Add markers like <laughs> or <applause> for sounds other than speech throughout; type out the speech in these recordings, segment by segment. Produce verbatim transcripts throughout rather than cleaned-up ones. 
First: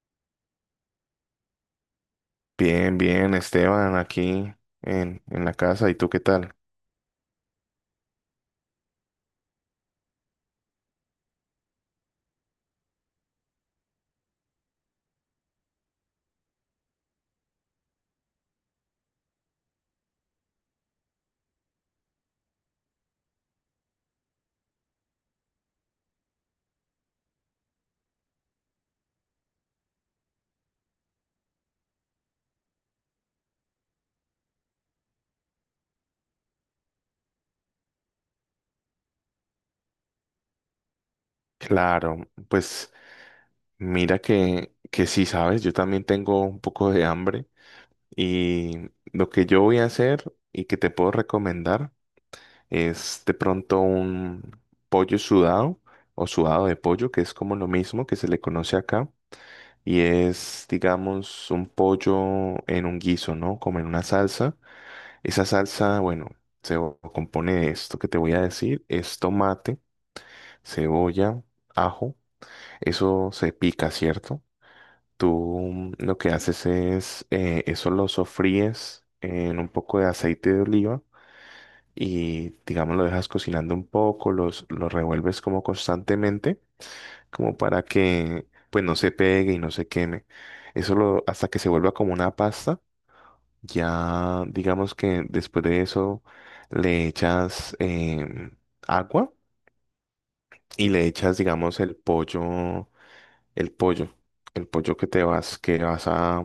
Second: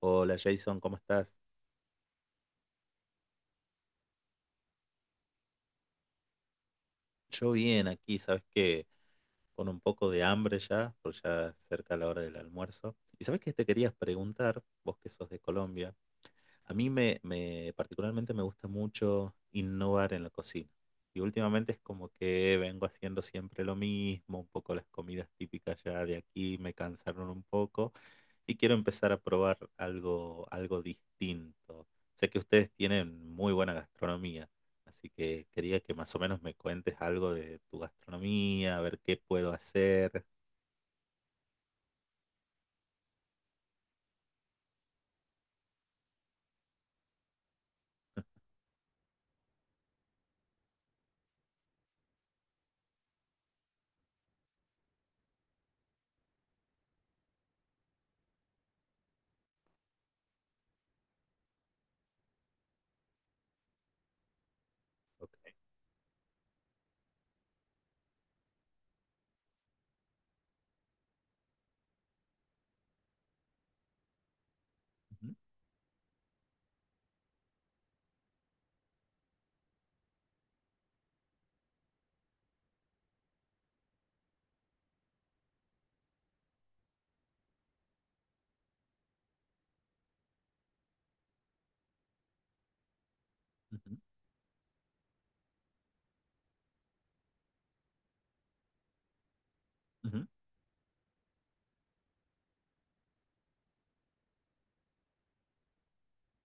Hola Jason, ¿cómo estás? Bien, bien, Esteban, aquí en, en la casa. ¿Y tú qué tal? Yo bien aquí, sabes que con un poco de hambre ya, porque ya es cerca la hora del almuerzo. Y sabes que te querías preguntar, vos que sos de Colombia. A mí me, me- particularmente me gusta mucho innovar en la cocina. Y últimamente es como que vengo haciendo siempre lo mismo, un poco las comidas típicas ya de aquí me cansaron un poco y quiero empezar a probar algo, algo distinto. Sé que ustedes tienen muy buena gastronomía, así que quería que más o menos me cuentes algo de tu gastronomía, a ver qué puedo hacer. Claro, pues mira que, que sí, sabes, yo también tengo un poco de hambre y lo que yo voy a hacer y que te puedo recomendar es de pronto un pollo sudado o sudado de pollo, que es como lo mismo que se le conoce acá y es, digamos, un pollo en un guiso, ¿no? Como en una salsa. Ok. Esa salsa, bueno, se o- compone de esto que te voy a decir, es tomate, cebolla, ajo, eso se pica, ¿cierto? Ujú, Tú mm, lo que haces es, eh, eso lo sofríes en un poco de aceite de oliva y, digamos, lo dejas cocinando un poco, los, lo revuelves como constantemente, como para que, pues, no se pegue y no se queme. Eso lo, hasta que se vuelva como una pasta. ujú, Ya, digamos que después de eso le echas em, agua ujú. y le echas, digamos, el pollo, el pollo, el pollo que te vas, que vas a,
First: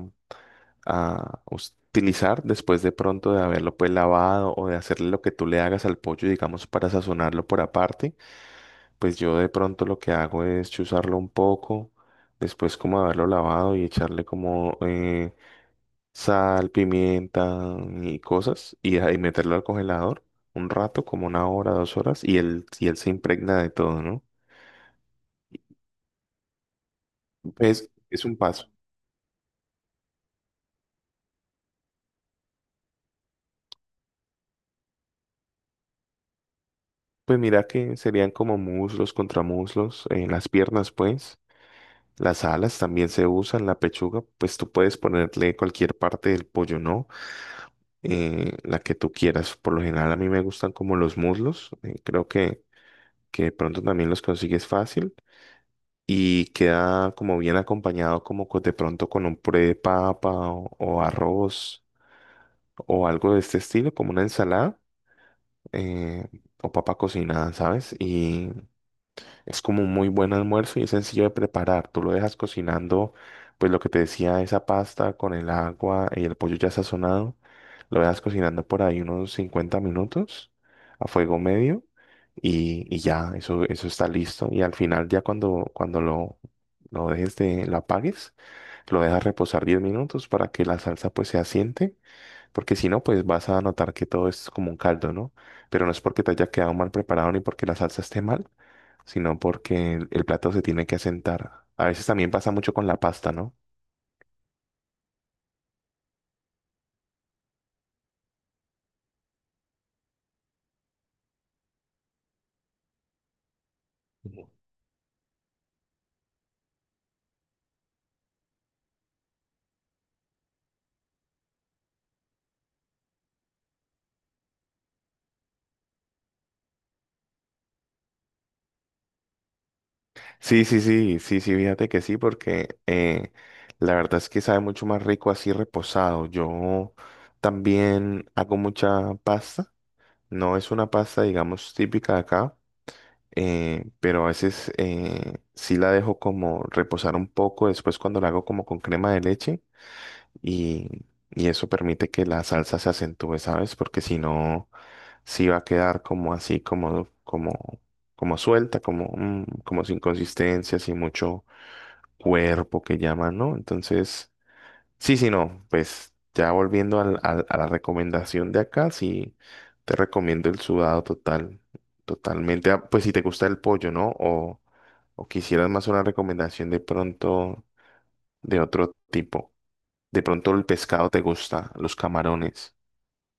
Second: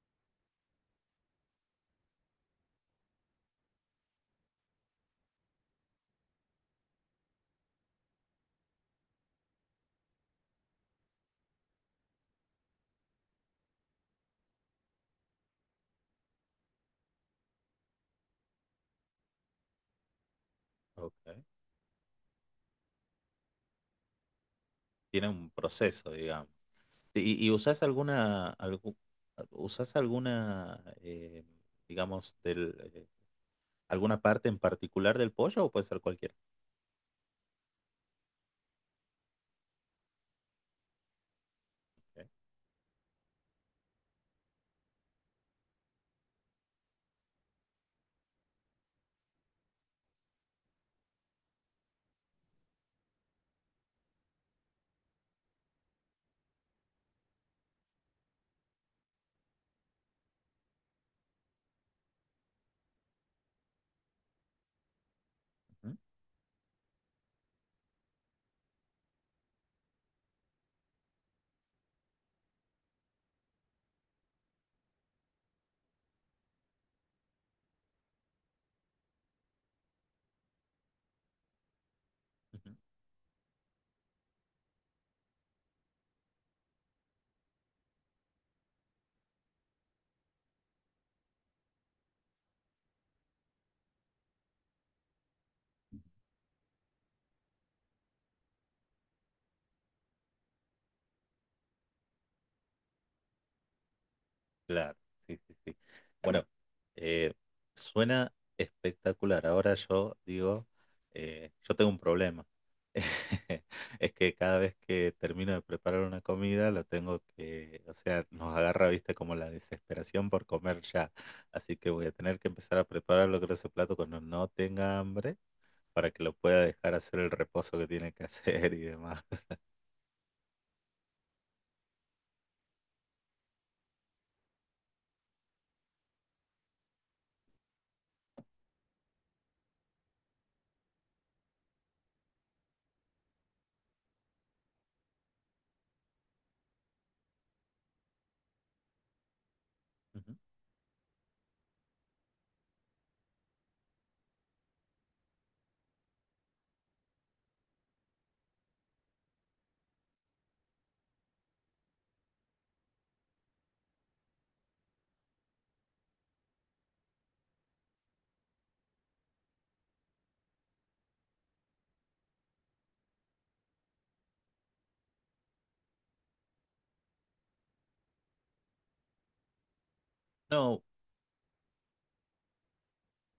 a utilizar después de pronto de haberlo pues lavado o de hacerle lo que tú le hagas al pollo, digamos, para sazonarlo por aparte. Pues yo de pronto lo que hago es chuzarlo un poco, después como haberlo lavado y echarle como eh, sal, pimienta y cosas y, ahí meterlo al congelador un rato, Ok. como una hora, dos horas, y él, y él se impregna de todo, ¿no? Tiene un proceso, digamos. ¿Y, y usás Es, es un alguna, paso. algu- usás alguna, eh, digamos, del, eh, alguna parte en particular del pollo o puede ser cualquiera? Pues mira que serían como muslos, contramuslos, eh, las piernas, pues. Ok, Las alas también se usan, la pechuga, pues tú puedes ponerle cualquier parte del pollo, ¿no? Eh, la que tú quieras. Por lo general a mí me gustan como los muslos, eh, creo que, que de pronto también los consigues fácil. Y queda como bien acompañado como co- de pronto con un puré de papa o, o arroz o algo de este estilo, como una ensalada, ujú, eh, o papa cocinada, ¿sabes? Y es como un muy buen almuerzo y es sencillo de preparar. Tú lo dejas cocinando, pues lo que te decía, esa pasta con el agua y el pollo ya sazonado. Lo dejas cocinando por ahí unos cincuenta minutos a fuego medio ujú. y, y ya, eso, eso está listo. Y al final ya cuando, cuando lo, lo dejes de, lo apagues, lo dejas reposar diez minutos para que la salsa pues se asiente, porque si no, pues vas a notar que todo es como un caldo, ¿no? Pero no es porque te haya quedado mal preparado ni porque la salsa esté mal, sino porque el, el plato se tiene que asentar. A veces también pasa mucho con la pasta, ¿no? Claro, sí, sí, sí. Bueno, eh, suena espectacular. Ahora yo digo, eh, yo tengo un problema. <laughs> Es que cada vez que termino de preparar una comida, lo tengo que, o sea, nos agarra, viste, como la desesperación por comer ya. Así que voy a tener que empezar a preparar lo que ese plato cuando no tenga hambre, para que lo pueda dejar hacer el reposo que tiene que <laughs> hacer y demás. Sí, sí, sí, sí, sí, fíjate que sí, porque eh, la verdad es que sabe mucho más rico así reposado. Yo también hago mucha pasta. No es una pasta, digamos, típica de acá, eh, pero a veces eh, sí la dejo como reposar un poco. Después cuando la hago como con crema de leche Ujú. y, y eso permite que la salsa se acentúe, ¿sabes? Porque si no, sí va a quedar como así, como, como, como suelta, como, mm, como sin consistencia, sin mucho cuerpo que llaman, ¿no? Entonces, sí, sí, no, pues ya volviendo al- al- a la recomendación de acá, sí, te recomiendo el sudado total, totalmente, ah, pues si te gusta el pollo, ¿no? O, o quisieras más una recomendación de pronto de otro tipo. De pronto el No, pescado te gusta, los camarones.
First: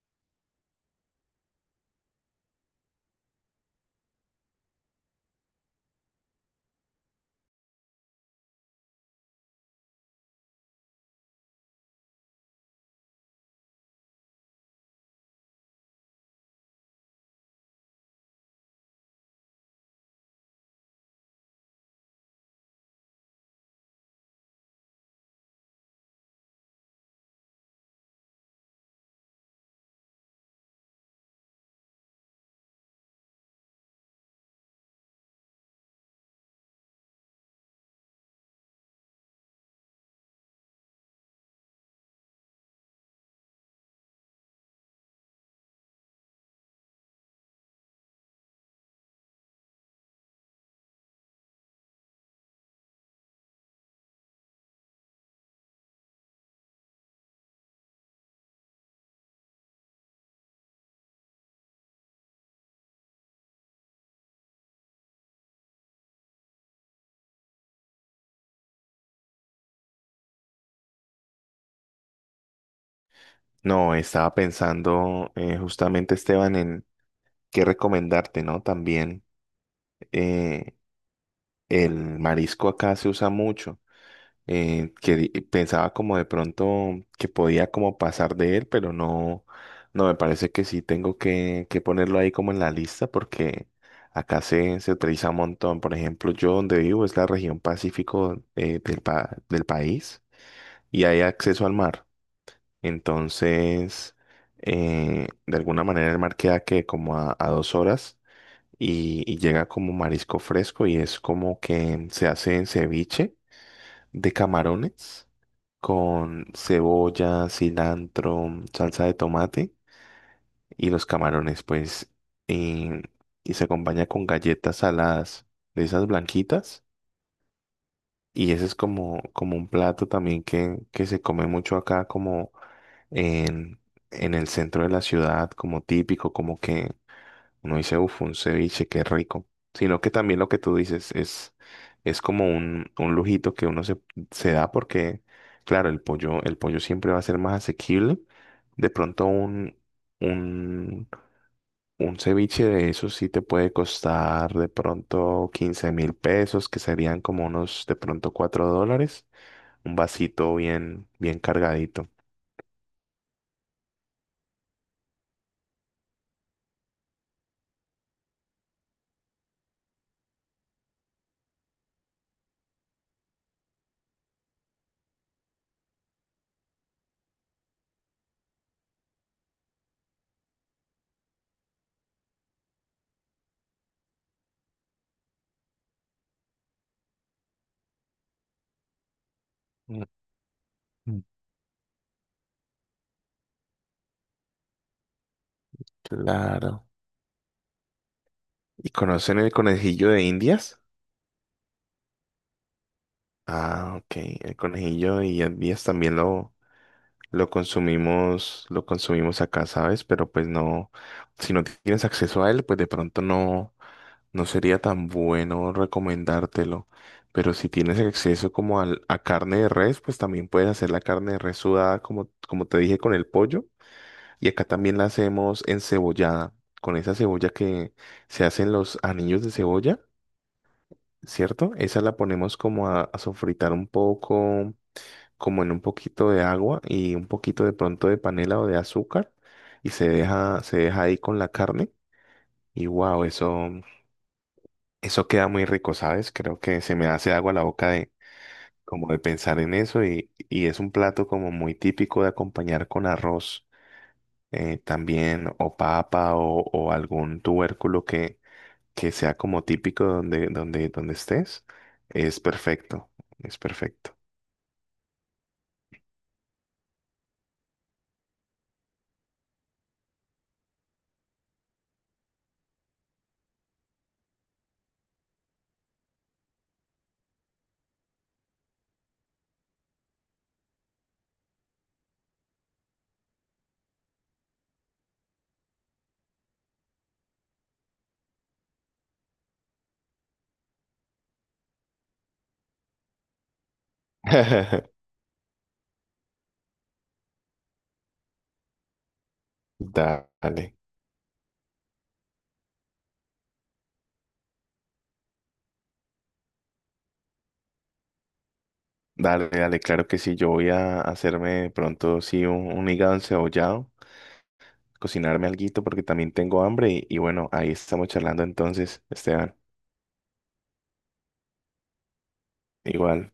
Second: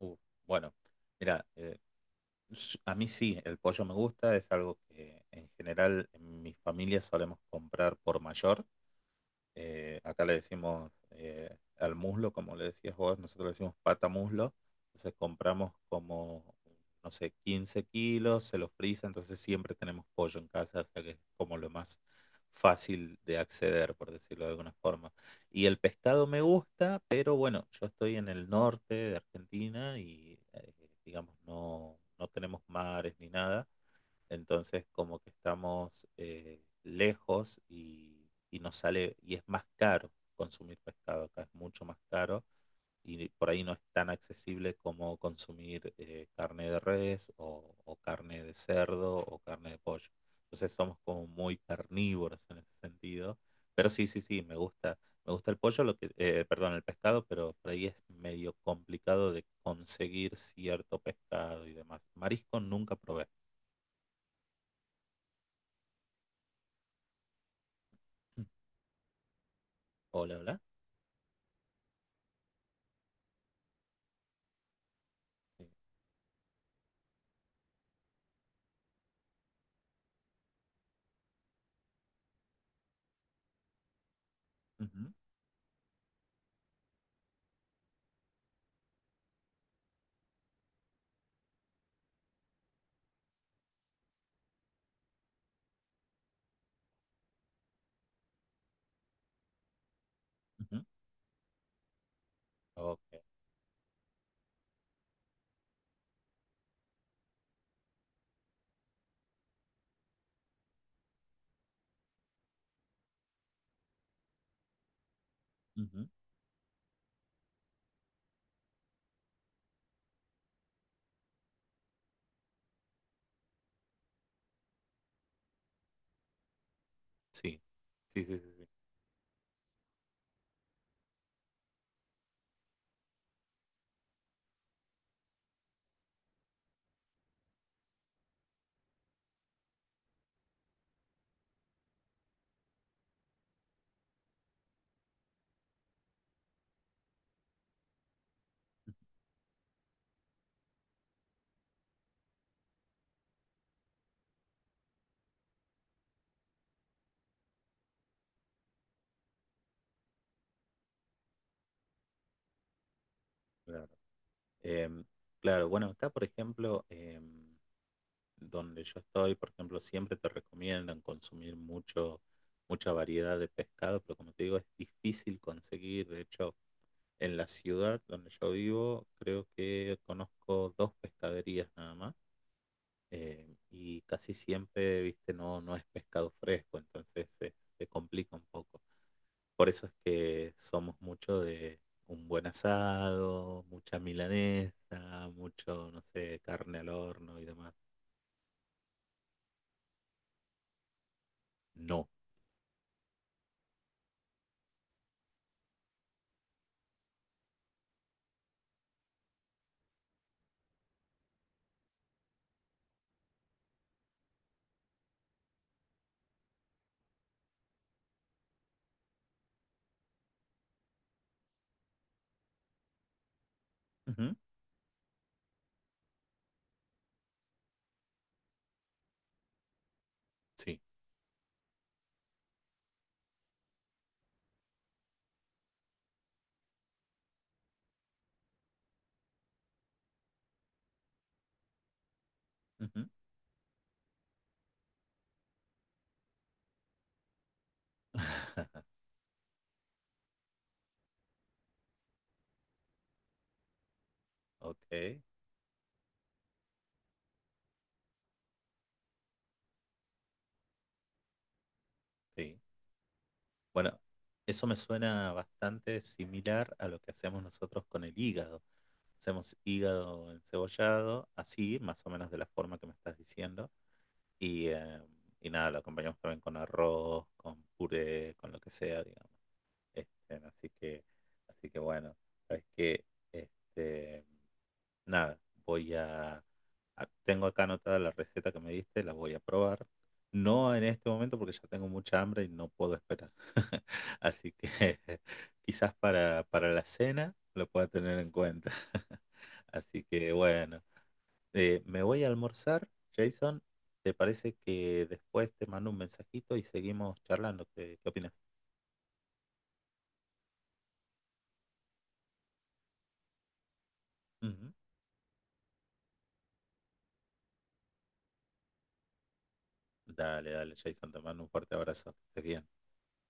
uh, bueno, mira, s- a mí sí, el pollo me gusta, es algo que en general en mi familia solemos comprar por mayor, eh, acá le decimos, eh, al muslo, como le decías vos, nosotros le decimos pata muslo. Entonces compramos como, no sé, quince kilos, se los frisa, entonces siempre tenemos pollo en casa, o sea que es como lo más fácil de acceder, por decirlo de alguna forma. Y el pescado me gusta, pero bueno, yo estoy en el norte de Argentina y, eh, digamos no, no tenemos mares ni nada. Entonces, como que estamos, eh, lejos y, y nos sale, y es más caro consumir pescado acá, es mucho más caro y por ahí no es tan accesible como consumir, eh, carne de res o, o carne de cerdo o carne de pollo. Entonces somos como muy carnívoros en ese sentido. Pero sí, sí, sí, me gusta, me gusta el pollo, lo que, eh, perdón, el pescado, pero por ahí es medio complicado de conseguir cierto pescado y demás. Marisco nunca probé. Hola, hola. No, estaba pensando eh, Sí. justamente, Esteban, en qué recomendarte, ¿no? También eh, el marisco acá se usa mucho. eh, Ujú, que di- Pensaba como de pronto que podía como pasar de él, pero no, no, me parece que sí tengo que, que ponerlo ahí como en la lista porque acá se, se utiliza un montón. Por ejemplo, yo donde vivo es la región Pacífico, eh, del, pa- del país ujú. y hay acceso al mar. Ok. Entonces, eh, de alguna manera el mar queda que como a, a dos horas y, y llega como marisco fresco y es como que se hace en ceviche de camarones Ujú. con cebolla, cilantro, salsa de tomate y los camarones, pues, y, y se acompaña con galletas saladas de esas blanquitas. Sí. Sí, sí, Y sí, ese sí. es como, como un plato también que, que se come mucho acá, como en, en el centro de la ciudad como típico, como que uno dice, uff, un ceviche, qué rico, sino que también lo que tú dices es, es como un, un lujito que uno se, se da porque, claro, el pollo, el pollo siempre va a ser más asequible. De pronto un, un, un ceviche de esos sí te puede costar de pronto quince mil pesos, que serían como unos de pronto cuatro dólares, un vasito bien, bien cargadito. Claro. Em, claro, bueno, acá, por ejemplo, em, donde yo estoy, por ejemplo, siempre te recomiendan consumir mucho, mucha variedad de pescado, pero como te digo, es difícil conseguir. De hecho, en la ciudad donde yo vivo, creo que conozco dos pescaderías nada más. Em, y casi siempre, viste, no, no es pescado fresco, entonces se, se complica un poco. Por eso es que somos Mm. mucho de un buen asado, mucha milanesa, mucho, no sé, carne Claro. al horno y demás. ¿Y conocen el conejillo de Indias? No. Ah, ok. El conejillo de Indias también lo, lo consumimos, lo consumimos acá, ¿sabes? Pero pues no, si no tienes acceso a él, pues de pronto no, no sería tan bueno recomendártelo. Pero si tienes acceso como al- a carne de res, pues también puedes hacer la carne de res sudada, como, como te dije, con el pollo. Ujú. Y acá también la hacemos encebollada, con esa cebolla que se hacen los anillos de cebolla, Sí. ¿cierto? Esa la ponemos como a, a sofritar un poco, como en un poquito de agua y un poquito de pronto de panela o de azúcar y se deja, se deja ahí con la carne y Ujú. wow, eso, eso queda muy rico, ¿sabes? Creo que se me hace agua la boca de, <laughs> como de pensar en eso y, y es un plato como muy típico de acompañar con arroz. eh, Ok, También o papa o, o algún tubérculo que, que sea como típico donde, donde, donde estés, es sí. perfecto, es Bueno, perfecto. eso me suena bastante similar a lo que hacemos nosotros con el hígado. Hacemos hígado encebollado, así, más o menos de la forma que me estás diciendo. Y, eh, y nada, lo acompañamos también con arroz, con puré, con lo que sea, digamos. Este, así que, así que bueno, sabes que este, nada, voy a, a- tengo acá anotada la receta que me diste, la voy a probar. No en este momento porque ya tengo mucha hambre y no puedo esperar. <laughs> Así que <laughs> <laughs> quizás para, para la cena lo pueda tener en cuenta. <laughs> Así que Dale, bueno, eh, me voy a almorzar, Jason. ¿Te parece que después te mando un mensajito y seguimos charlando? ¿Qué, qué opinas? dale, dale, claro que sí. Yo voy a hacerme pronto, sí, un, un hígado encebollado, Ujú. cocinarme alguito porque también tengo hambre y, y bueno, ahí estamos charlando entonces, Esteban. Dale, dale, Jason, te mando un fuerte abrazo. Que estés bien. Igual.